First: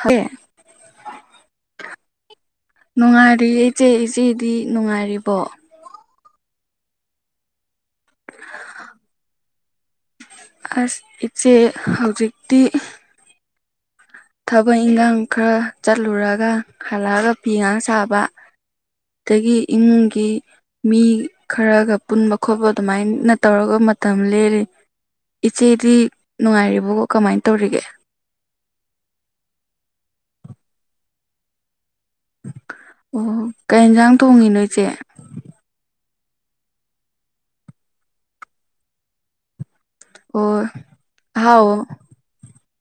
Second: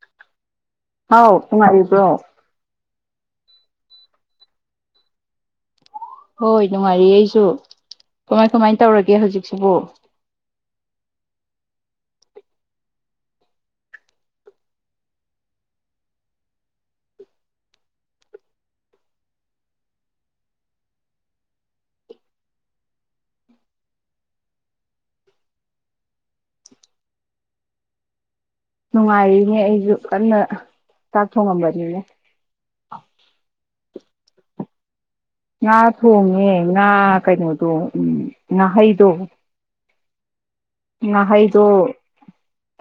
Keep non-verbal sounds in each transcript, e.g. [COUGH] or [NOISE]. ꯍ [INAUDIBLE] ꯍꯥꯎ ꯅꯨꯡꯉꯥꯏꯔꯤꯕ꯭ꯔꯣ? ꯅꯨꯡꯉꯥꯏꯔꯤꯌꯦ ꯏꯆꯦ ꯏꯆꯦꯗꯤ ꯅꯨꯡꯉꯥꯏꯔꯤꯕꯣ ꯍꯣꯏ ꯅꯨꯡꯉꯥꯏꯔꯤꯌꯦ ꯑꯩꯁꯨ ꯀꯃꯥꯏ ꯀꯃꯥꯏ ꯇꯧꯔꯒꯦ ꯍꯧꯖꯤꯛꯁꯤꯕꯨ ꯑꯁ ꯏꯆꯦ ꯍꯧꯖꯤꯛꯇꯤ ꯊꯕꯛ ꯏꯟꯈꯥꯡ ꯈꯔ ꯆꯠꯂꯨꯔꯒ ꯍꯜꯂꯛꯑꯒ ꯐꯤ ꯉꯥꯏꯍꯥꯛ ꯁꯥꯕ ꯑꯗꯒꯤ ꯏꯃꯨꯡꯒꯤ ꯃꯤ ꯈꯔꯒ ꯄꯨꯟꯕ ꯈꯣꯠꯄ ꯑꯗꯨꯃꯥꯏꯅ ꯇꯧꯔꯒ ꯃꯇꯝ ꯂꯦꯂꯤꯅꯦ ꯏꯆꯦꯗꯤ ꯅꯨꯡꯉꯥꯏꯔꯤꯕꯣ ꯀꯃꯥꯏꯅ ꯇꯧꯔꯤꯒꯦ ꯅꯨꯡꯉꯥꯏꯔꯤꯅꯦ ꯑꯩꯁꯨ ꯀꯟꯅ ꯆꯥꯛ ꯊꯣꯡꯉꯝꯕꯅꯤꯅꯦ ꯑꯣ ꯀꯩ ꯌꯦꯟꯁꯥꯡ ꯊꯣꯡꯉꯤꯅꯣ ꯏꯆꯦ ꯉꯥ ꯊꯣꯡꯉꯦ ꯉꯥ ꯀꯩꯅꯣꯗꯣ ꯎꯝ ꯉꯥꯍꯩꯗꯣ ꯍꯣꯏ ꯉꯍꯩꯗꯣ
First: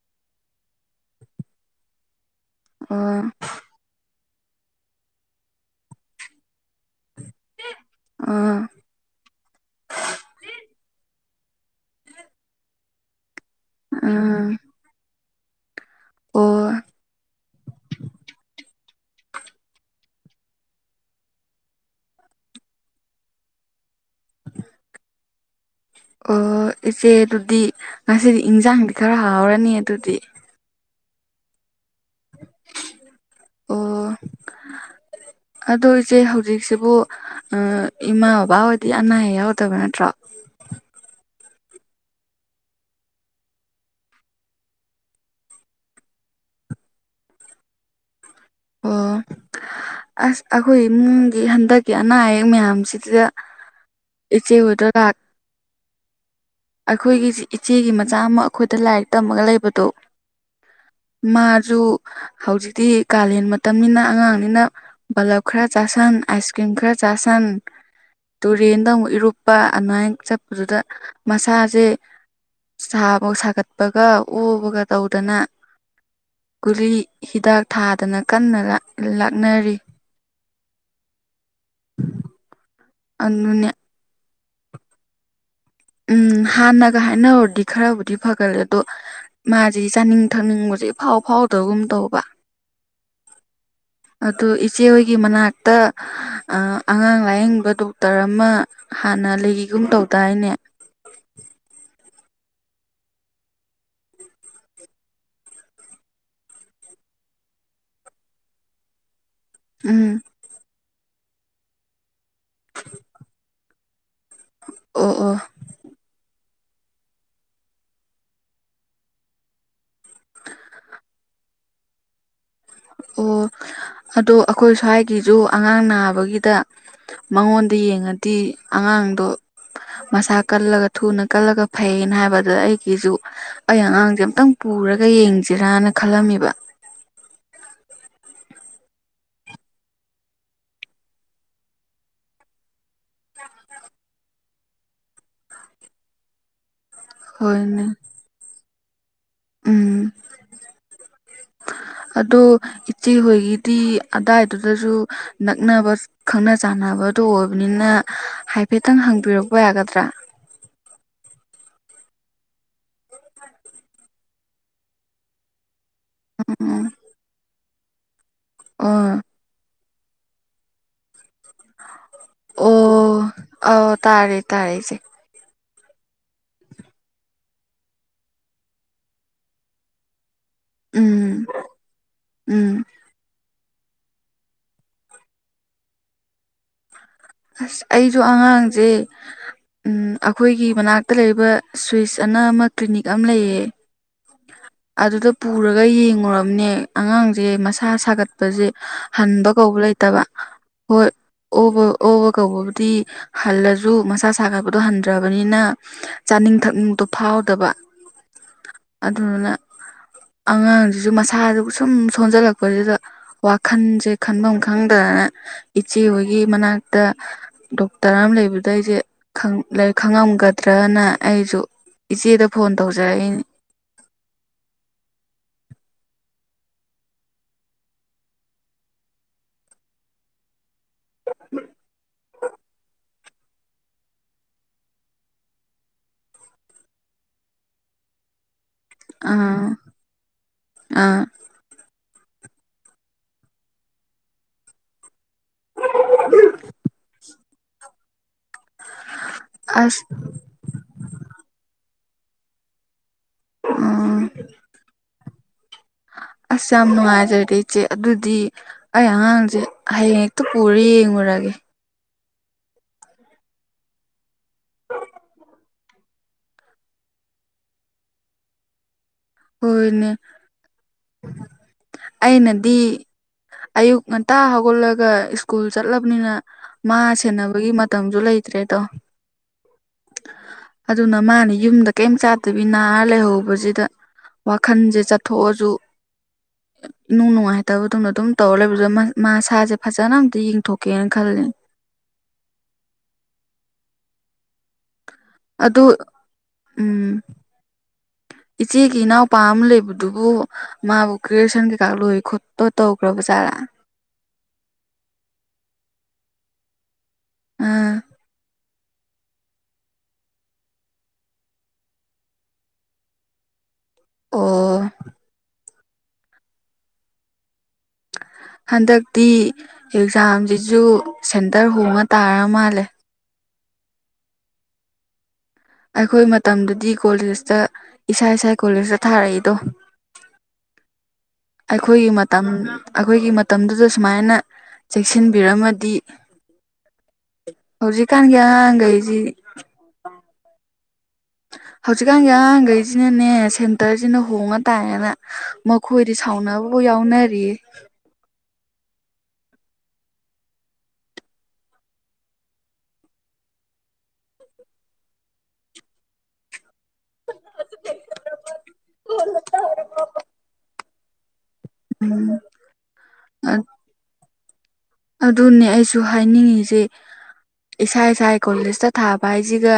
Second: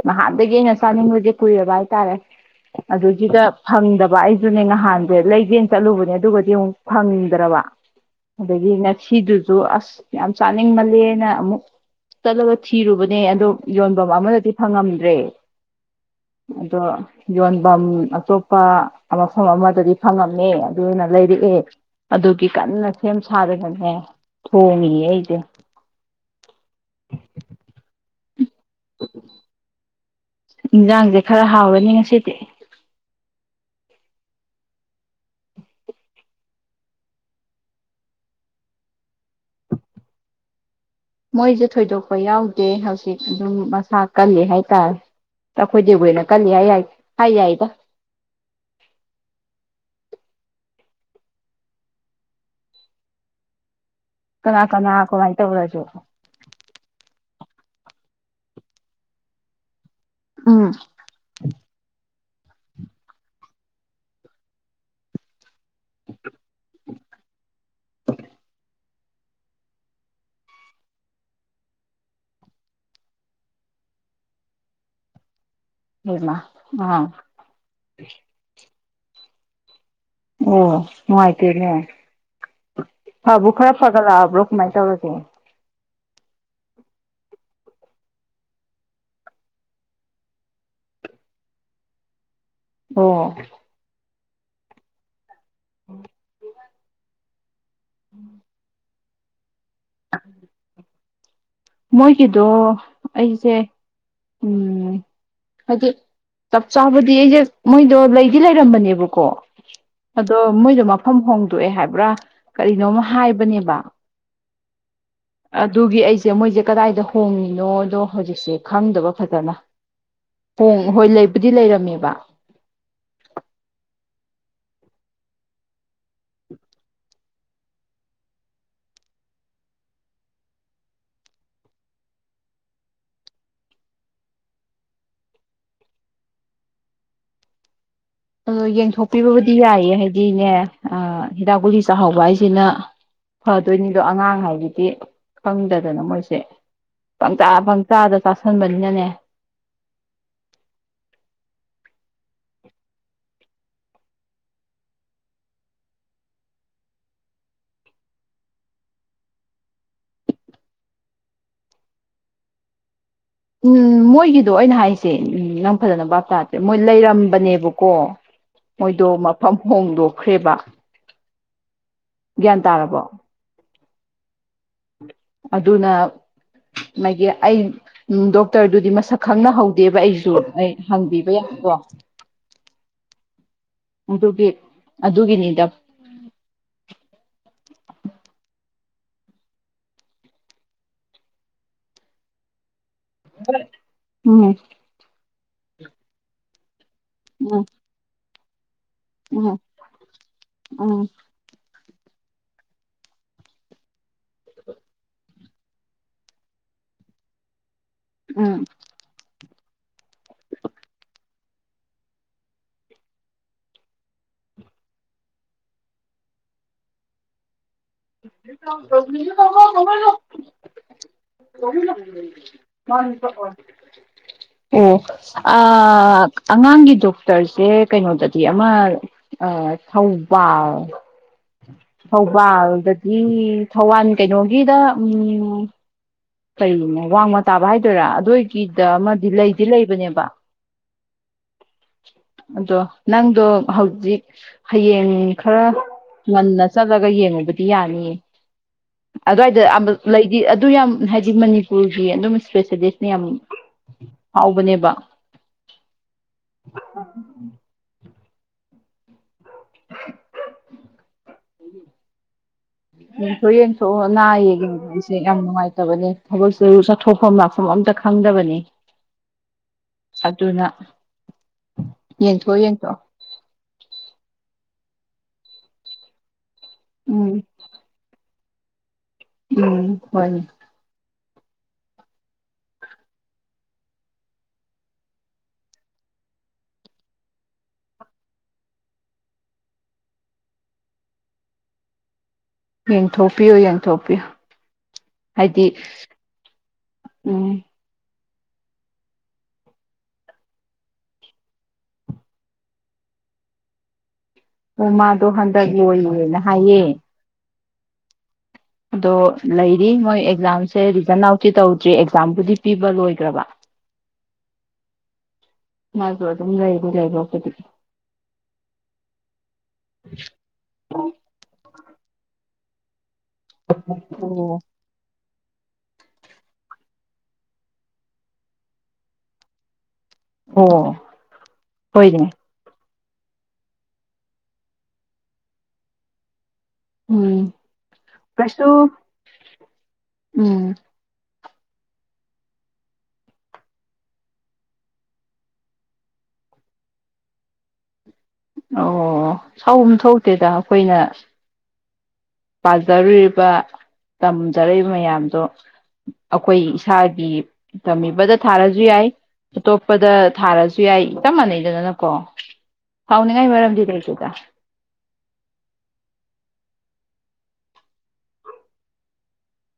ꯅꯍꯥꯟꯗꯒꯤ ꯑꯩꯅ ꯆꯥꯅꯤꯡꯕꯁꯦ ꯀꯨꯏꯔꯕ ꯍꯥꯏꯇꯥꯔꯦ꯫ ꯑꯣ ꯑꯣ ꯑꯗꯨꯒꯤꯗ ꯐꯪꯗꯕ ꯑꯩꯁꯨꯅꯦ ꯉꯍꯥꯟꯁꯦ ꯂꯩꯒꯦꯅ ꯆꯠꯂꯨꯕꯅꯦ ꯑꯗꯨꯒꯗꯤ ꯌꯦꯡꯉꯨ꯫ ꯐꯪꯗ꯭ꯔꯥꯕ ꯑꯗꯒꯤ___ ꯁꯤꯗꯨꯁꯨ ꯑꯁ ꯌꯥꯝ ꯆꯥꯅꯤꯡꯃꯜꯂꯦꯅ ꯑꯃꯨꯛ ꯆꯠꯂꯒ ꯊꯤꯔꯨꯕꯅꯦ ꯑꯗꯣ__ ꯌꯣꯟꯕꯝ ꯑꯃꯗꯗꯤ ꯎꯝ ꯐꯪꯉꯝꯗ꯭ꯔꯦ꯫ ꯑꯣ ꯑꯗꯣ ꯌꯣꯟꯕꯝ ꯑꯇꯣꯞꯄ꯫ ꯃꯐꯝ ꯑꯃꯗꯗꯤ ꯐꯪꯉꯝꯃꯦ ꯑꯗꯨꯅ ꯂꯩꯔꯛꯑꯦ ꯑꯗꯨꯒꯤ ꯀꯟꯅ ꯁꯦꯝ ꯁꯥꯔꯒꯅꯦ ꯊꯣꯡꯉꯤꯌꯦ ꯑꯩꯁꯦ꯫ ꯑꯣ ꯏꯆꯦ ꯑꯗꯨꯗꯤ ꯉꯁꯤꯗꯤ ꯏꯟꯖꯥꯡꯗꯤ ꯈꯔ ꯍꯥꯎꯔꯅꯤ ꯑꯗꯨꯗꯤ꯫ ꯏꯟꯖꯥꯡꯁꯦ ꯈꯔ ꯍꯥꯎꯔꯅꯤ ꯉꯁꯤꯗꯤ꯫ ꯑꯣ___ ꯑꯗꯨ ꯏꯆꯦ ꯍꯧꯖꯤꯛꯁꯤꯕꯨ ꯑ ꯏꯃꯥ ꯕꯕꯥ ꯑꯣꯏꯗꯤ ꯑꯅꯥ ꯑꯌꯦꯛ ꯌꯥꯎꯗꯕ ꯅꯠꯇ꯭ꯔꯣ? ꯃꯣꯏꯁꯦ ꯊꯣꯏꯗꯣꯛꯄ ꯌꯥꯎꯗꯦ ꯍꯧꯖꯤꯛ ꯑꯗꯨꯝ ꯃꯁꯥ ꯀꯜꯂꯤ ꯍꯥꯏꯇꯥꯔꯦ꯫ ꯑꯩꯈꯣꯏꯗꯩꯕꯨ ꯍꯦꯟꯅ ꯀꯜ ꯌꯥꯏ ꯌꯥꯏ ꯍꯥꯏ ꯌꯥꯏꯗ ꯑꯣ ꯑꯁ ꯑꯩꯈꯣꯏ ꯏꯃꯨꯡꯗꯤ ꯍꯟꯗꯛꯀꯤ ꯑꯅꯥ ꯑꯌꯦꯛ ꯃꯌꯥꯝꯁꯤꯗ ꯏꯆꯦ ꯀꯅꯥ ꯍꯣꯏꯗ ꯀꯅꯥ ꯂꯥꯛ ꯀꯃꯥꯏ ꯇꯧꯔꯒꯦ ꯑꯩꯈꯣꯏꯒꯤ ꯏꯆꯦꯒꯤ ꯃꯆꯥ ꯑꯃ ꯑꯩꯈꯣꯏꯗ ꯂꯥꯏꯔꯤꯛ ꯇꯝꯃꯒ ꯂꯩꯕꯗꯣ ꯎꯝ ꯃꯥꯁꯨ ꯍꯧꯖꯤꯛꯇꯤ ꯀꯥꯂꯦꯟ ꯃꯇꯝꯅꯤꯅ ꯑꯉꯥꯡꯅꯤꯅ ꯕꯜꯂꯞ ꯈꯔ ꯆꯥꯁꯟ ꯑꯥꯏꯁ ꯀ꯭ꯔꯤꯝ ꯈꯔ ꯆꯥꯁꯟ ꯇꯨꯔꯦꯟꯗ ꯑꯃꯨꯛ ꯏꯔꯨꯞ ꯅꯨꯄꯥ ꯑꯃꯥꯏ ꯆꯠꯄꯗꯨꯗ ꯃꯁꯥꯁꯦ ꯁꯥꯕ ꯁꯥꯒꯠꯄꯒ ꯑꯣꯕꯒ ꯇꯧꯗꯅ ꯍꯩꯃ ꯒꯨꯂꯤ ꯑꯥ ꯍꯤꯗꯥꯛ ꯊꯥꯗꯅ ꯀꯟꯅ ꯂꯥꯛ ꯂꯥꯛꯅꯔꯤ ꯑꯣ ꯅꯨꯡꯉꯥꯏꯇꯦꯅꯦ ꯐꯕꯨ ꯑꯗꯨꯅꯦ ꯈꯔ ꯐꯒꯠꯂꯛꯑꯕ꯭ꯔꯣ ꯀꯃꯥꯏꯅ ꯇꯧꯔꯒꯦ ꯎꯝ ꯍꯥꯟꯅꯒ ꯍꯥꯏꯅꯔꯨꯔꯗꯤ ꯈꯔꯕꯨꯗꯤ ꯐꯒꯠꯂꯦ ꯑꯗꯣ ꯃꯥꯁꯤ ꯆꯥꯅꯤꯡ ꯊꯛꯅꯤꯡꯕꯁꯦ ꯏꯐꯥꯎ ꯐꯥꯎꯗꯕꯒꯨꯝ ꯇꯧꯕ ꯑꯣ ꯑꯗꯨ ꯏꯆꯦ ꯍꯣꯏꯒꯤ ꯃꯅꯥꯛꯇ ꯑꯥ ꯑꯉꯥꯡ ꯂꯥꯏꯌꯦꯡꯕ ꯗꯣꯛꯇꯔ ꯑꯃ ꯍꯥꯟꯅ ꯂꯩꯒꯤꯒꯨꯝ ꯇꯧꯗꯥꯏꯅꯦ ꯃꯣꯏꯒꯤꯗꯣ ꯑꯩꯁꯦ ꯎꯝ ꯍꯥꯏꯗꯤ ꯆꯞ ꯆꯥꯕꯗꯤ ꯑꯩꯁꯦ ꯃꯣꯏꯗꯣ ꯂꯩꯗꯤ ꯂꯩꯔꯝꯕꯅꯦꯕꯀꯣ ꯎꯝ ꯑꯗꯣ ꯃꯣꯏꯗꯣ ꯃꯐꯝ ꯍꯣꯡꯗꯣꯛꯑꯦ ꯍꯥꯏꯕ꯭ꯔꯥ ꯀꯔꯤꯅꯣꯝꯃ ꯍꯥꯏꯕꯅꯦꯕ ꯑꯣ ꯑꯣ ꯑꯗꯨꯒꯤ ꯑꯩꯁꯦ ꯃꯣꯏꯁꯦ ꯀꯗꯥꯏꯗ ꯍꯣꯡꯉꯤꯅꯣꯗꯣ ꯍꯧꯖꯤꯛꯁꯦ ꯈꯪꯗꯕ ꯐꯖꯅ ꯍꯣ ꯍꯣꯏ ꯂꯩꯕꯨꯗꯤ ꯂꯩꯔꯝꯃꯦꯕ ꯑꯣ ꯑꯗꯣ ꯑꯩꯈꯣꯏ ꯁ꯭ꯋꯥꯏꯒꯤꯁꯨ ꯑꯉꯥꯡ ꯅꯥꯕꯒꯤꯗ ꯃꯉꯣꯟꯗ ꯌꯦꯡꯉꯗꯤ ꯑꯉꯥꯡꯗꯣ ꯃꯁꯥ ꯀꯜꯂꯒ ꯊꯨꯅ ꯀꯜꯂꯒ ꯐꯩꯅ ꯍꯥꯏꯕꯗ ꯑꯩꯒꯤꯁꯨ ꯑꯩ ꯑꯉꯥꯡꯁꯦ ꯑꯃꯨꯇꯪ ꯄꯨꯔꯒ ꯌꯦꯡꯁꯤꯔꯅ ꯈꯜꯂꯝꯃꯤꯕ ꯑꯗꯣ ꯌꯦꯡꯊꯣꯛꯄꯤꯕꯕꯨꯗꯤ ꯌꯥꯏꯌꯦ ꯍꯥꯏꯗꯤꯅꯦ ꯍꯤꯗꯥꯛ ꯒꯨꯂꯤ ꯆꯥꯛꯍꯥꯎꯕ ꯍꯥꯏꯁꯤꯅ ꯐꯗꯣꯏꯅꯤꯗꯣ ꯑꯉꯥꯡ ꯍꯥꯏꯕꯗꯤ ꯈꯪꯗꯗꯅ ꯃꯣꯏꯁꯦ ꯄꯪꯆꯥ ꯍꯣꯏꯅꯦ ꯄꯪꯆꯥꯗ ꯆꯥꯁꯟꯕꯅꯤꯅꯅꯦ ꯎꯝ ꯑꯗꯣ ꯏꯆꯦꯍꯣꯏꯒꯤꯗꯤ ꯑꯗꯥꯏꯗꯨꯗꯁꯨ ꯅꯛꯅꯕ ꯈꯪꯅ ꯆꯥꯟꯅꯕꯗꯣ ꯑꯣꯏꯕꯅꯤꯅ ꯍꯥꯏꯐꯦꯠꯇꯪ ꯍꯪꯕꯤꯔꯛꯄ ꯌꯥꯒꯗ꯭ꯔꯥ ꯎꯝ ꯃꯣꯏꯒꯤꯗꯣ ꯑꯣꯏꯅ ꯍꯥꯏꯁꯦ ꯅꯪ ꯐꯖꯅ ꯚꯞ ꯇꯥꯗ꯭ꯔꯦ ꯃꯣꯏ ꯎꯝ ꯂꯩꯔꯝꯕꯅꯦꯕꯀꯣ ꯃꯣꯏꯗꯣ ꯑꯣ ꯃꯐꯝ ꯍꯣꯡꯗꯣꯛꯈ꯭ꯔꯦꯕ ꯒ꯭ꯌꯥꯟ ꯇꯥꯔꯕꯣ ꯑꯣ ꯇꯥꯔꯦ ꯇꯥꯔꯦ ꯏꯆꯦ ꯑꯗꯨꯅ ꯃꯥꯒꯤ ꯑꯩ ꯗꯣꯛꯇꯔꯗꯨꯗꯤ ꯃꯁꯛ ꯈꯪꯅꯍꯧꯗꯦꯕ ꯑꯩꯁꯨ ꯑꯩ ꯍꯪꯕꯤꯕ ꯎꯝ ꯌꯥꯗ꯭ꯔꯣ ꯎꯝ ꯑꯗꯨꯒꯤ ꯑꯗꯨꯒꯤꯅꯤꯗ ꯑꯁ ꯑꯩꯁꯨ ꯑꯉꯥꯡꯁꯦ ꯎꯝ ꯑꯩꯈꯣꯏꯒꯤ ꯃꯅꯥꯛꯇ ꯂꯩꯕ ꯁ꯭ꯋꯤꯁ ꯑꯅ ꯑꯃ ꯀ꯭ꯂꯤꯅꯤꯛ ꯑꯃ ꯂꯩꯌꯦ ꯎꯝ ꯑꯗꯨꯗ ꯄꯨꯔꯒ ꯌꯦꯡꯉꯨꯔꯕꯅꯦ ꯑꯉꯥꯡꯁꯦ ꯎꯝ ꯃꯁꯥ ꯁꯥꯒꯠꯄꯁꯦ ꯎꯝ ꯍꯟꯕ ꯀꯧꯕ ꯂꯩꯇꯕ ꯍꯣꯏ ꯑꯣꯕ ꯑꯣꯕ ꯀꯧꯕꯕꯨꯗꯤ ꯍꯜꯂꯁꯨ ꯃꯁꯥ ꯁꯥꯒꯠꯄꯗꯣ ꯍꯟꯗ꯭ꯔꯕꯅꯤꯅ ꯆꯥꯅꯤꯡ ꯊꯛꯅꯤꯡꯕꯗꯣ ꯐꯥꯎꯗꯕ ꯎꯝ ꯑꯗꯨꯗꯨꯅ ꯑꯉꯥꯡꯁꯤꯁꯨ ꯃꯁꯥꯗꯨ ꯁꯨꯝ ꯁꯣꯟꯖꯜꯂꯛꯄꯁꯤꯗ ꯋꯥꯈꯟꯁꯦ ꯈꯟꯐꯝ ꯈꯪꯗ ꯏꯆꯦ ꯍꯣꯏꯒꯤ ꯃꯅꯥꯛꯇ ꯇꯔꯥꯝ ꯂꯩꯕꯗ ꯑꯩꯁꯦ ꯈꯪꯉꯝꯒꯗ꯭ꯔꯅ ꯑꯩꯁꯨ ꯏꯆꯦꯗ ꯐꯣꯟ ꯇꯧꯖꯔꯛꯏꯅꯤ ꯑꯣ ꯑꯉꯥꯡꯒꯤ ꯗꯣꯛꯇꯔꯁꯦ ꯀꯩꯅꯣꯗꯗꯤ ꯑꯃ ꯑ ꯊꯧꯕꯥꯜ ꯊꯧꯕꯥꯜ ꯏ ꯊꯧꯕꯥꯜ ꯀꯩꯅꯣꯒꯤꯗ ꯎꯝ ꯀꯔꯤꯅꯣ ꯋꯥꯡꯃ ꯇꯥꯕ ꯍꯥꯏꯗꯣꯏꯔꯥ ꯑꯗꯨꯏꯒꯤꯗ ꯑꯃꯗꯤ ꯂꯩꯗꯤ ꯑꯥ ꯂꯩꯕꯅꯦꯕ [INAUDIBLE] ꯑꯗꯣ ꯅꯪꯗꯣ ꯍꯧꯖꯤꯛ ꯍꯌꯦꯡ ꯈꯔ ꯉꯟꯅ ꯆꯠꯂꯒ ꯌꯦꯡꯉꯨꯕ ꯌꯥꯅꯤꯌꯦ ꯑꯗꯨꯋꯥꯏꯗ ꯑꯁ ꯂꯩꯗꯤ ꯑꯗꯨ ꯌꯥꯝ ꯍꯥꯏꯗꯤ ꯃꯅꯤꯄꯨꯔꯒꯤ ꯑꯗꯨꯝ ꯏꯁꯄꯦꯁꯦꯂꯤꯁꯅ ꯌꯥꯝ ꯑ ꯐꯥꯎꯕꯅꯦꯕ ꯑꯁ ꯌꯥꯝ ꯅꯨꯡꯉꯥꯏꯖꯔꯦ ꯏꯆꯦ ꯑꯗꯨꯗꯤ ꯑꯩꯍꯥꯟ ꯍꯌꯦꯡ ꯍꯦꯛꯇ ꯄꯨꯔ ꯌꯦꯡꯂꯡꯉꯨꯔꯒꯦ ꯌꯦꯡꯊꯣꯛ ꯌꯦꯡꯊꯣꯛꯑꯣ ꯑꯅꯥ ꯑꯌꯦꯡꯅꯤꯡꯕꯒꯤꯁꯦ ꯌꯥꯝ ꯅꯨꯡꯉꯥꯏꯇꯕꯅꯤ ꯊꯕꯛꯁꯨ ꯆꯠꯊꯣꯛꯐꯝ ꯂꯥꯛꯐꯝ ꯑꯝꯇ ꯈꯪꯗꯕꯅꯤ ꯍꯣꯏꯅꯦ ꯑꯗꯨꯅ ꯌꯦꯡꯊꯣꯛ ꯑꯩꯅꯗꯤ ꯌꯦꯡꯊꯣꯛ ꯑꯌꯨꯛ ꯉꯟꯇꯥ ꯍꯧꯒꯠꯂꯒ ꯁ꯭ꯀꯨꯜ ꯆꯠꯂꯕꯅꯤꯅ ꯃꯥ ꯎꯝ ꯁꯦꯟꯅꯕꯒꯤ ꯃꯇꯝꯖꯨ ꯂꯩꯇ꯭ꯔꯦꯗꯣ ꯎꯝ ꯍꯣꯏꯅꯦ ꯑꯗꯨꯅ ꯃꯥꯅ ꯌꯨꯝꯗ ꯀꯔꯤꯝ ꯆꯥꯠꯇꯕꯤ ꯅꯥꯔ ꯂꯩꯍꯧꯕꯁꯤꯗ ꯋꯥꯈꯟꯁꯦ ꯆꯠꯊꯣꯛꯑꯁꯨ ꯅꯨꯡ ꯅꯨꯡꯉꯥꯏꯇꯕꯗꯨꯅ ꯑꯗꯨꯝ ꯇꯧꯔ ꯂꯩꯕꯗꯨꯗ ꯃꯥꯁꯥꯁꯦ ꯐꯖꯅ ꯑꯝꯇ ꯌꯦꯡꯊꯣꯛꯀꯦꯅ ꯈꯜꯂꯤ ꯌꯦꯡꯊꯣꯛꯄꯤꯌꯨ ꯌꯦꯡꯊꯣꯛꯄꯤꯌꯨ ꯍꯥꯏꯗꯤ ꯑꯗꯨ ꯎꯝ ꯏꯆꯦꯒꯤ ꯏꯅꯥꯎꯄꯥ ꯑꯃ ꯂꯩꯕꯗꯨꯕꯨ ꯃꯥꯕꯨ ꯒꯔ꯭ꯦ ꯖꯨꯏꯁꯟ ꯀꯩꯀꯥ ꯂꯣꯏ ꯈꯣꯠꯇ ꯇꯧꯈ꯭ꯔꯕ ꯖꯥꯔꯥ ꯎꯃꯗꯣ ꯍꯟꯗꯛ ꯂꯣꯏꯌꯦꯅ ꯍꯥꯏꯌꯦ ꯑꯥ ꯑꯗꯣ ꯂꯩꯔꯤ ꯃꯣꯏ ꯑꯦꯛꯖꯥꯝꯁꯦ ꯔꯤꯖꯟ ꯑꯥꯎꯠꯇꯤ ꯇꯧꯗ꯭ꯔꯤ ꯑꯦꯛꯖꯥꯝꯕꯨꯗꯤ ꯄꯤꯕ ꯂꯣꯏꯈ꯭ꯔꯕ ꯑꯣ ꯃꯥꯁꯨ ꯑꯗꯨꯝ ꯂꯩꯗꯤ ꯂꯩꯕ ꯑꯗꯨꯗꯤꯗꯤ ꯍꯟꯗꯛꯇꯤ ꯑꯦꯛꯖꯥꯝꯁꯤꯁꯨ ꯁꯦꯟꯇꯔ ꯍꯣꯡꯉ ꯇꯥꯔ ꯃꯥꯜꯂꯦ ꯑꯣ ꯑꯩꯈꯣꯏ ꯃꯇꯝꯗꯗꯤ ꯀꯣꯂꯦꯖꯇ ꯏꯁꯥ ꯏꯁꯥ ꯀꯣꯂꯦꯖꯇ ꯊꯥꯔꯛꯏꯗꯣ ꯑꯣ ꯑꯩꯈꯣꯏꯒꯤ ꯍꯣꯏꯅꯦ ꯃꯇꯝ ꯑꯩꯈꯣꯏꯒꯤ ꯃꯇꯝꯗꯨꯗ ꯁꯨꯃꯥꯏꯅ ꯆꯦꯛꯁꯤꯟꯕꯤꯔꯝꯃꯗꯤ ꯎꯝ ꯀꯩꯁꯨ ꯍꯧꯖꯤꯛꯀꯥꯟꯒꯤꯥꯡꯒꯩꯁꯤ ꯎꯝ ꯍꯧꯖꯤꯛꯀꯥꯟꯒꯤ ꯑꯉꯥꯡꯈꯩꯁꯤꯅꯅꯦ ꯁꯦꯟꯇꯔꯁꯤꯅ ꯍꯣꯡꯉ ꯇꯥꯏꯔꯅ ꯃꯈꯣꯏꯗꯤ ꯁꯥꯎꯅꯕꯕꯨ ꯌꯥꯎꯅꯔꯤꯌꯦ ꯑꯣ ꯁꯥꯎꯨꯝ ꯊꯣꯛꯧꯇꯦꯗ ꯑꯩꯈꯣꯏꯅ ꯄꯥꯖꯔꯨꯔꯤꯕ ꯇꯝꯖꯔꯛꯏꯕ ꯃꯌꯥꯝꯗꯣ ꯑꯩꯈꯣꯏ ꯏꯁꯥꯒꯤ ꯇꯝꯃꯤꯕꯗ ꯊꯥꯔꯁꯨ ꯌꯥꯏ ꯑꯇꯣꯞꯄꯗ ꯊꯥꯔꯁꯨ ꯌꯥꯏ ꯆꯞ ꯃꯥꯟꯅꯩ ꯑꯗꯨ ꯑꯗꯨꯗꯅꯀꯣ ꯎꯝ ꯍꯥꯎꯅꯤꯡꯉꯥꯏ ꯃꯔꯝꯗꯤ ꯀꯩꯗꯦꯗ ꯑꯗꯨꯅꯦ ꯑꯩꯁꯨ ꯍꯥꯏꯅꯤꯡꯉꯁꯤꯦ ꯏꯁꯥ ꯏꯁꯥ ꯀꯣꯂꯦꯖꯇ ꯊꯥꯕ ꯍꯥꯏꯁꯤꯒ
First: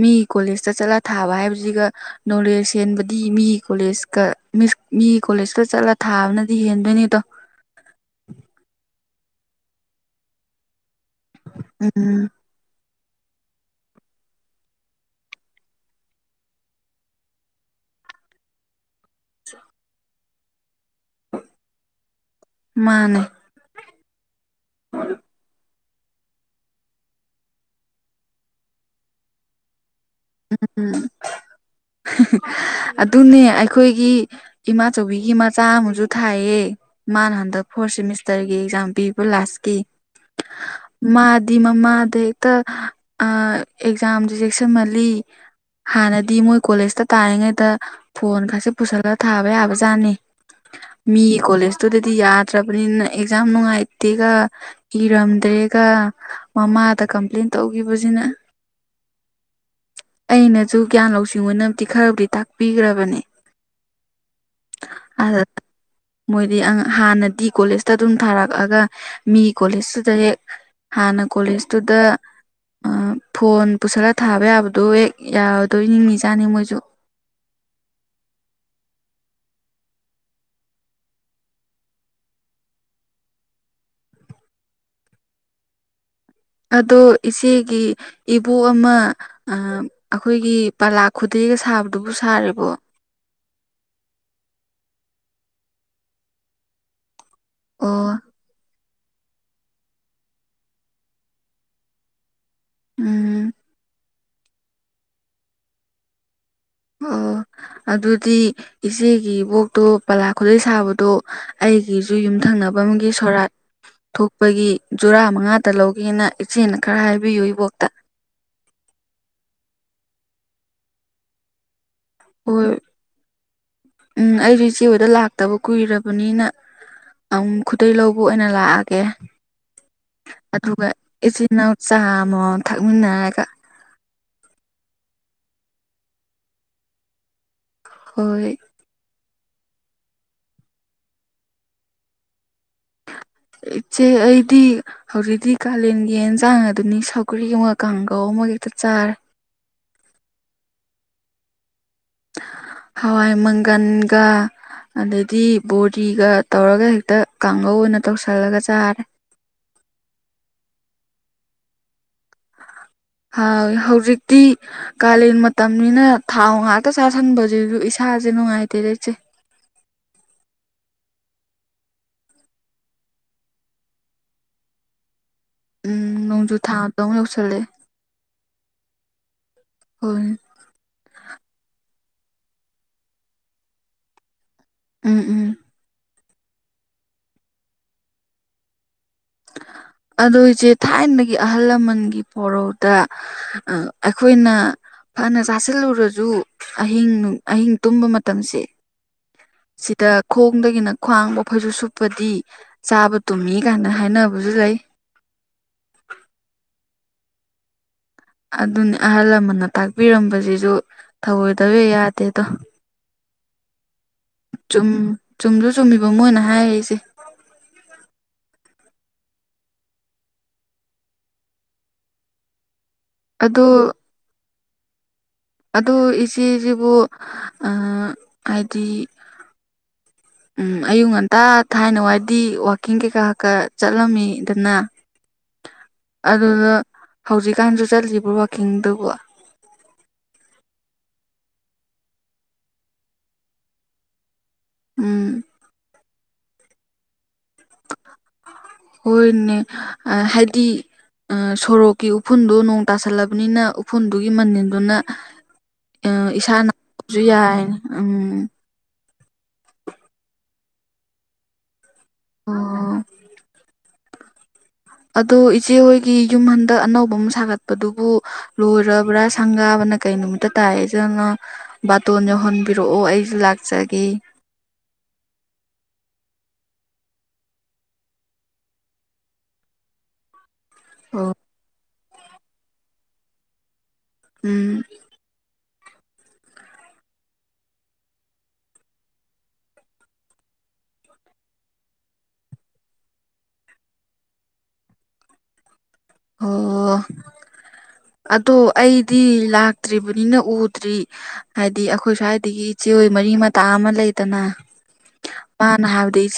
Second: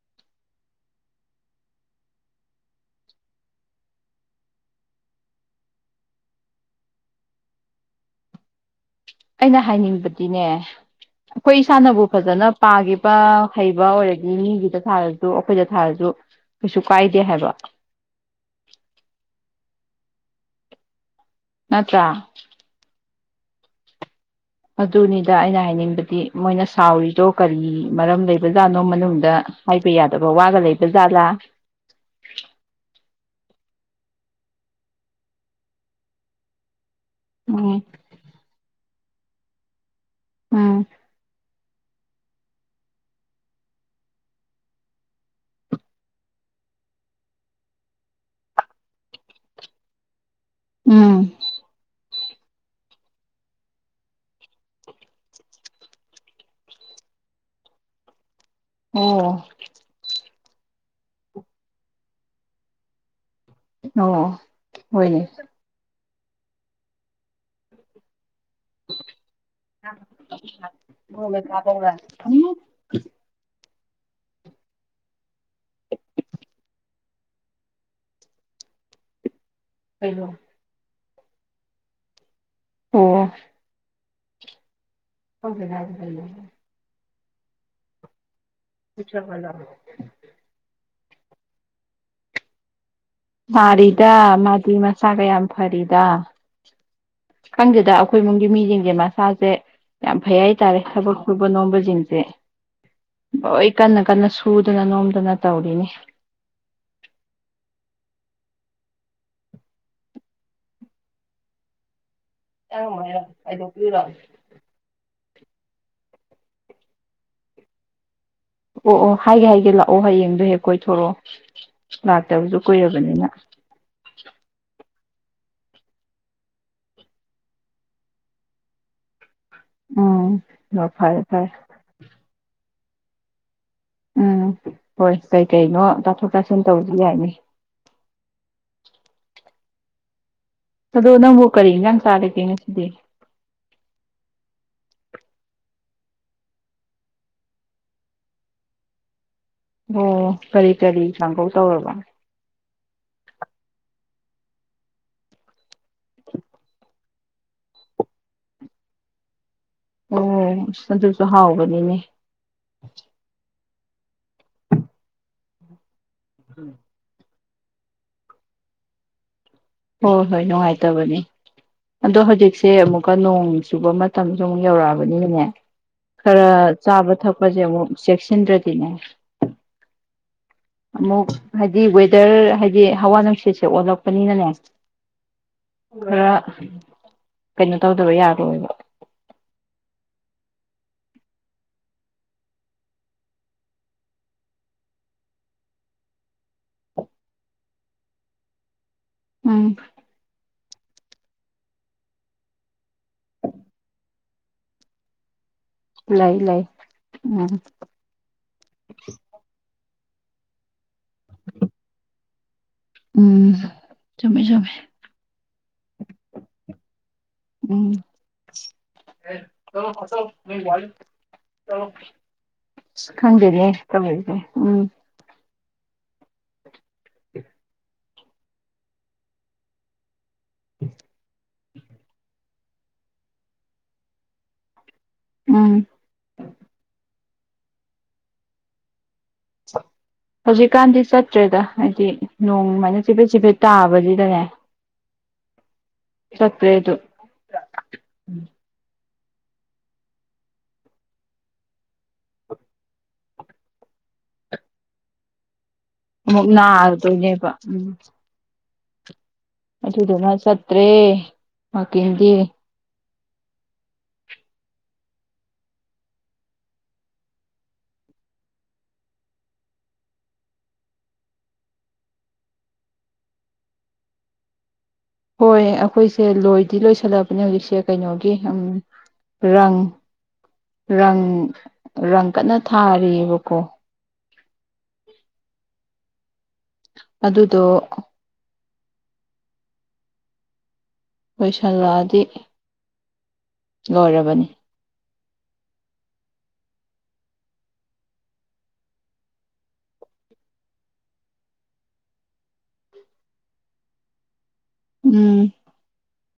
ꯃꯤ ꯀꯣꯂꯦꯖꯇ ꯆꯠꯂ ꯊꯥꯕ ꯍꯥꯏꯕꯁꯤꯒ ꯅꯣꯂꯦꯖ ꯍꯦꯟꯕꯗꯤ ꯃꯤ ꯀꯣꯂꯦꯖꯀ ꯃꯤꯒꯤ ꯀꯣꯂꯦꯖꯇ ꯆꯠꯂ ꯊꯥꯕꯅꯗꯤ ꯍꯦꯟꯗꯣꯏꯅꯦ ꯑꯗꯣ ꯑꯩꯅ ꯍꯥꯏꯅꯤꯡꯕꯗꯤꯅꯦ ꯑꯩꯈꯣꯏ ꯏꯁꯥꯅꯕꯨ ꯎꯝ ꯐꯖꯅ ꯄꯥꯈꯤꯕ ꯍꯩꯕ ꯑꯣꯏꯔꯗꯤ ꯃꯤꯒꯤꯗ ꯊꯥꯔꯁꯨ ꯑꯩꯈꯣꯏꯗ ꯊꯥꯔꯁꯨ ꯀꯩꯁꯨ ꯀꯥꯏꯗꯦ ꯍꯥꯏꯕ ꯅꯠꯇ꯭ꯔ ꯃꯥꯅꯦ ꯑꯗꯨꯅꯤꯗ ꯑꯩꯅ ꯍꯥꯏꯅꯤꯡꯕꯗꯤ ꯃꯣꯏꯅ ꯁꯥꯎꯔꯤꯗꯣ ꯀꯔꯤ ꯃꯔꯝ ꯂꯩꯕꯖꯥꯠꯅꯣ ꯃꯅꯨꯡꯗ ꯍꯥꯏꯕ ꯌꯥꯗꯕ ꯋꯥꯒ ꯂꯩꯕ ꯎꯝ ꯖꯥꯠꯂꯥ ꯑꯗꯨꯅꯦ ꯑꯩꯈꯣꯏꯒꯤ ꯏꯃꯥꯆꯧꯕꯤꯒꯤ ꯃꯆꯥꯥ ꯑꯃꯁꯨ ꯊꯥꯏꯌꯦ ꯃꯥꯅ ꯍꯟꯗꯛ ꯎꯝ ꯐꯣꯔꯠ ꯁꯦꯃꯤꯁꯇꯔꯒꯤ ꯑꯦꯛꯖꯥꯝ ꯄꯤꯕ ꯂꯥꯁꯀꯤ ꯎꯝ ꯃꯥꯗꯤ ꯃꯃꯥꯗꯩ ꯍꯦꯛꯇ ꯑꯦꯛꯖꯥꯝꯁꯨ ꯆꯦꯛꯁꯤꯟꯃꯜꯂꯤ ꯍꯥꯟꯅꯗꯤ ꯃꯣꯏ ꯀꯣꯂꯦꯖꯇ ꯇꯥꯔꯤꯉꯩꯗ ꯐꯣꯟ ꯒꯁꯤ ꯄꯨꯁꯜꯂꯒ ꯊꯥꯕ ꯌꯥꯕ ꯖꯥꯠꯅꯤ ꯎꯝ ꯃꯤꯒꯤ ꯀꯣꯂꯦꯖ ꯨꯇꯨꯗꯗꯤ ꯌꯥꯗ꯭ꯔꯕꯅꯤꯅ ꯑꯦꯛꯖꯥꯝ ꯅꯨꯡꯉꯥꯏꯇꯦꯒ ꯏꯔꯝꯗ꯭ꯔꯦꯒ ꯃꯃꯥꯗ ꯀꯝꯄ꯭ꯂꯦꯟ ꯇꯧꯈꯤꯕꯁꯤꯅ ꯑꯣ ꯑꯩꯅꯁꯨ ꯒ꯭ꯌꯥꯟ ꯂꯧꯁꯤꯡ ꯑꯣꯏꯅꯕꯗꯤ ꯈꯔꯕꯨꯗꯤ ꯇꯥꯛꯄꯤꯈ꯭ꯔꯕꯅꯦ ꯑꯣ ꯍꯣꯏꯅꯦ ꯑꯗ ꯃꯣꯏꯗꯤ ꯍꯥꯟꯅꯗꯤ ꯀꯣꯂꯦꯖꯇ ꯑꯗꯨꯝ ꯊꯥꯔꯛꯑꯒ ꯃꯤ ꯀꯣꯂꯦꯖꯇꯨꯗ ꯍꯦꯛ ꯍꯥꯟꯅ ꯀꯣꯂꯦꯖ ꯇꯨꯗ ꯐꯣꯟ ꯄꯨꯁꯜꯂ ꯊꯥꯕ ꯌꯥꯕꯗꯣ ꯍꯦꯛ ꯌꯥꯔꯗꯣꯏ ꯅꯤꯡꯉꯤꯖꯥꯠꯅꯤ ꯃꯣꯏꯁꯨ ꯀꯩꯕꯣ ꯑꯣ ꯍ ꯑꯗꯨꯗ [INAUDIBLE] ꯑꯗꯣ ꯏꯆꯦꯒꯤ ꯏꯕꯣꯛ ꯑꯃ ꯑꯩꯈꯣꯏꯒꯤ ꯄꯂꯥ ꯈꯨꯗꯩꯒ ꯁꯥꯕꯗꯨꯕꯨ ꯁꯥꯔꯤꯕꯣ ꯁꯥꯔꯤꯗ ꯃꯥꯗꯤ ꯃꯁꯥꯒ ꯌꯥꯝ ꯐꯔꯤꯗ ꯈꯪꯗꯦꯗ ꯑꯣ ꯑꯩꯈꯣꯏ ꯏꯃꯨꯡꯒꯤ ꯃꯤꯁꯤꯡ ꯃꯁꯥꯁꯦ ꯌꯥꯝ ꯐꯩ ꯍꯥꯏꯇꯥꯔꯦ ꯊꯕꯛ ꯁꯨꯕ ꯅꯣꯝꯕꯁꯤꯡꯁꯦ ꯎꯝ ꯂꯣꯏ ꯀꯟꯅ ꯀꯟꯅ ꯁꯨꯗꯅ ꯅꯣꯝꯗꯅ ꯇꯧꯔꯤꯅꯤ ꯑꯣ ꯑꯗꯨꯗꯤ ꯏꯆꯦꯒꯤ ꯏꯕꯣꯛꯇꯣ ꯄꯂꯥ ꯈꯨꯂꯩ ꯁꯥꯕꯗꯣ ꯑꯩꯒꯤꯁꯨ ꯌꯨꯝꯊꯪꯅꯕ ꯑꯃꯒꯤ ꯁꯣꯔꯥꯠ ꯊꯣꯛ ꯑꯩꯈꯣꯏꯒꯤ ꯖꯨꯔꯥ ꯃꯉꯥꯗ ꯂꯧꯒꯦꯅ ꯏꯆꯦꯅ ꯈꯔ ꯍꯥꯏꯕꯤꯌꯨ ꯏꯕꯣꯛꯇ ꯑꯣ ꯑꯣ ꯍꯥꯏꯒꯦ ꯍꯥꯏꯒꯦ ꯂꯥꯛꯑꯣ ꯍꯌꯦꯡꯗꯣ ꯍꯦꯛ ꯀꯣꯏꯊꯣꯔꯛꯑꯣ ꯂꯥꯛꯇꯕꯁꯨ ꯍꯣꯏ ꯀꯨꯏꯔꯕꯅꯤꯅ ꯎꯝ ꯑꯩꯁꯨ ꯏꯆꯦ ꯍꯣꯏꯗ ꯂꯥꯛꯇꯕ ꯀꯨꯏꯔꯕꯅꯤꯅ ꯑꯃꯨꯛ ꯈꯨꯗꯩ ꯂꯧꯕ ꯑꯣꯏꯅ ꯂꯥꯛꯑꯒꯦ ꯎꯝ ꯑꯗꯨꯒ ꯍꯣ ꯐꯔꯦ ꯐꯔꯦ ꯏꯆꯤꯟꯅꯥꯎ ꯆꯥ ꯑꯃꯃꯝ ꯊꯛꯃꯤꯟꯅꯔꯒ ꯎꯝ ꯍꯣꯏ ꯀꯩꯀꯩꯅꯣ ꯇꯥꯊꯣꯛ ꯇꯥꯁꯤꯟ ꯇꯧꯕꯁꯨ ꯌꯥꯏꯅꯦ ꯍꯣꯏ ꯑꯗꯣ ꯅꯪꯕꯨ ꯀꯔꯤ ꯏꯟꯁꯥꯡ ꯆꯥꯔꯒꯦ ꯉꯁꯤꯗꯤ ꯏꯆꯦ ꯑꯩꯗꯤ ꯍꯧꯖꯤꯛꯇꯤ ꯀꯥꯂꯦꯟꯒꯤ ꯌꯦꯟꯖꯥꯡ ꯑꯗꯨꯅꯤ ꯁꯧꯒ꯭ꯔꯤ ꯑꯃ ꯀꯥꯡꯒꯧ ꯑꯃ ꯍꯦꯛꯇ ꯆꯥꯔꯦ ꯑꯣ ꯀꯔꯤ ꯀꯔꯤ ꯀꯥꯡꯒꯧ ꯇꯧꯔꯕ ꯍꯋꯥꯏ ꯃꯪꯒꯟꯒ ꯑꯗꯩꯗꯤ ꯕꯣꯔꯤꯒ ꯇꯧꯔꯒ ꯍꯦꯛꯇ ꯀꯥꯡꯍꯧ ꯑꯣꯏꯅ ꯇꯧꯁꯜꯂꯒ ꯆꯥꯔꯦ ꯑꯣ ꯑꯁ ꯑꯗꯨꯁꯨ ꯍꯥꯎꯕꯅꯤꯅꯦ ꯍꯥꯎꯏ ꯍꯧꯖꯤꯛꯇꯤ ꯀꯥꯂꯦꯟ ꯃꯇꯝꯅꯤꯅ ꯊꯥꯎ ꯉꯥꯛꯇ ꯆꯥꯁꯤꯟꯕꯁꯤꯁꯨ ꯏꯁꯥꯁꯦ ꯅꯨꯡꯉꯥꯏꯇꯦꯗ ꯏꯆꯦ ꯍꯣꯏ ꯍꯣꯏ ꯅꯨꯡꯉꯥꯏꯇꯕꯅꯦ ꯑꯗꯣ ꯍꯧꯖꯤꯛꯁꯦ ꯑꯃꯨꯛꯀ ꯅꯣꯡ ꯆꯨꯕ ꯃꯇꯝꯁꯨ ꯑꯃꯨꯛ ꯌꯧꯔꯛꯑꯕꯅꯤꯅꯅꯦ ꯎꯝ ꯈꯔ ꯅꯣꯡꯖꯨ ꯊꯥ ꯃꯇꯝ ꯆꯥꯕ ꯊꯛꯄꯁꯦ ꯌꯧꯁꯜꯂꯛꯑꯦ ꯑꯃꯨꯛ ꯆꯦꯛꯁꯤꯟꯗ꯭ꯔꯗꯤꯅꯦ ꯍꯣꯏ ꯑꯃꯨꯛ ꯍꯥꯏꯗꯤ ꯋꯦꯗꯔ ꯍꯥꯏꯗꯤ ꯍꯋꯥ ꯅꯨꯡꯁꯤꯠꯁꯦ ꯑꯣꯜꯂꯛꯄꯅꯤꯅꯅꯦ ꯎꯝ ꯎꯝ ꯈꯔ ꯀꯩꯅꯣ ꯇꯧꯗꯕ ꯌꯥꯔꯣꯏꯕ ꯑꯗꯨꯏꯁꯦ ꯊꯥꯏꯅꯒꯤ ꯑꯍꯜ ꯂꯃꯟꯒꯤ ꯄꯣꯔꯧꯗ ꯑ ꯑꯩꯈꯣꯏꯅ ꯐꯅ ꯆꯥꯁꯤꯜꯂꯨꯔꯁꯨ ꯑꯍꯤꯡ ꯑꯍꯤꯡ ꯇꯨꯝꯕ ꯃꯇꯝꯁꯦ ꯎꯝ ꯁꯤꯗ ꯈꯣꯡꯗꯒꯤꯅ ꯈ꯭ꯋꯥꯡꯕ ꯑꯩꯈꯩꯁꯨ ꯁꯨꯞꯄꯗꯤ ꯆꯥꯕ ꯇꯨꯝꯃꯤ ꯀꯥꯏꯅ ꯍꯥꯏꯅꯕꯁꯨ ꯂꯩ ꯂꯩꯏ ꯂꯩ ꯎꯝ ꯑꯗꯨꯅꯤ ꯑꯍꯜ ꯂꯃꯟꯅ ꯇꯥꯛꯄꯤꯔꯝꯕꯁꯤꯁꯨ ꯊꯧꯑꯣꯏꯗꯕ ꯌꯥꯗꯦꯗꯣ ꯎꯝ ꯆꯨꯝꯃꯦ ꯆꯨꯝꯃꯦ ꯆꯨꯝ ꯆꯨꯝꯁꯨ ꯆꯨꯝꯃꯤꯕ ꯃꯣꯏꯅ ꯍꯥꯏꯔꯛꯏꯁꯦ [UNINTELLIGIBLE] ꯈꯪꯗꯦꯗꯤ ꯑꯗꯣ ꯇꯦ ꯎꯝ ꯑꯗꯨ ꯏꯆꯦꯁꯤꯕꯨ ꯍꯥꯏꯗꯤ ꯎꯝ ꯑꯌꯨꯛ ꯉꯟꯇꯥ ꯊꯥꯏꯅ ꯋꯥꯏꯗꯤ ꯋꯥꯋꯥꯛꯀꯤꯡ ꯀꯩꯀꯥ ꯀꯛꯀꯥ ꯆꯠꯂꯝꯃꯤꯗꯅ ꯎꯝ ꯑꯗꯨꯗ ꯍꯧꯖꯤꯛꯀꯥꯟꯁꯨ ꯆꯠꯂꯤꯕ꯭ꯔꯣ ꯋꯥꯛꯀꯤꯡꯗꯨꯕꯣ [INAUDIBLE] ꯍꯧꯖꯤꯛꯀꯥꯟꯗꯤ ꯆꯠꯇ꯭ꯔꯦꯗ ꯍꯥꯏꯗꯤ ꯅꯣꯡꯃꯥꯏꯅ ꯆꯤꯐꯦꯠ ꯆꯤꯐꯦꯠ ꯇꯥꯕꯁꯤꯗꯅꯦ ꯎꯝ ꯆꯠꯇꯦꯗꯨ ꯍꯅꯦ ꯑ ꯍꯥꯏꯗꯤ ꯁꯣꯔꯣꯛꯀꯤ ꯎꯐꯨꯟꯗꯨ ꯅꯣꯡ ꯇꯥꯁꯜꯂꯕꯅꯤꯅ ꯎꯐꯨꯜꯗꯨꯒꯤ ꯃꯅꯤꯟꯗꯨꯅ ꯎ ꯑꯃꯨꯛ ꯏꯁꯥ ꯅꯥꯕꯁꯨ ꯅꯥꯗꯣꯏꯅꯦꯕ ꯌꯥꯏ ꯎꯝ ꯑꯗꯨꯗꯨꯅ ꯆꯠꯇ꯭ꯔꯦ ꯃꯀꯤꯟꯗꯤ ꯑꯣ ꯑꯗꯣ ꯏꯆꯦ ꯍꯣꯏꯒꯤ ꯌꯨꯝ ꯍꯟꯗꯛ ꯑꯅꯧꯕ ꯑꯃ ꯁꯥꯒꯠꯄꯗꯨꯕꯨ ꯂꯣꯏꯔꯕ꯭ꯔꯥ ꯁꯪꯒꯥꯕꯅ ꯀꯩ ꯅꯨꯣꯝꯇ ꯇꯥꯏꯑꯦ ꯑꯗꯨꯅ ꯕꯥꯇꯣꯟ ꯌꯧꯍꯟꯕꯤꯔꯛꯑꯣ ꯑꯩꯁꯨ ꯂꯥꯛꯆꯒꯦ ꯍꯣꯏ ꯑꯩꯈꯣꯏꯁꯦ ꯂꯣꯏꯗꯤ ꯂꯣꯏꯁꯜꯂꯛꯑꯕꯅꯦ ꯍꯧꯖꯤꯛꯁꯦ ꯀꯩꯅꯣꯒꯤ ꯎꯝ ꯔꯪ ꯔꯪ ꯑꯣ ꯔꯪ ꯀꯟꯅ ꯊꯥꯔꯤꯑꯕꯀꯣ ꯎꯝ ꯑꯗꯨꯗꯣ ꯂꯣꯏꯁꯤꯜꯂꯛꯑꯗꯤ ꯂꯣꯔꯕꯅꯤ ꯑꯣ ꯑꯗꯣ ꯑꯩꯗꯤ ꯂꯥꯛꯇ꯭ꯔꯤꯕꯅꯤꯅ ꯎꯗ꯭ꯔꯤ ꯍꯥꯏꯗꯤ ꯑꯩꯈꯣꯏ ꯁ꯭ꯋꯥꯏꯗꯒꯤ ꯏꯆꯦꯔꯣꯏ ꯃꯔꯤ ꯃꯇꯥ ꯑꯃ ꯂꯩꯗꯅ ꯎꯝ [UNINTELLIGIBLE]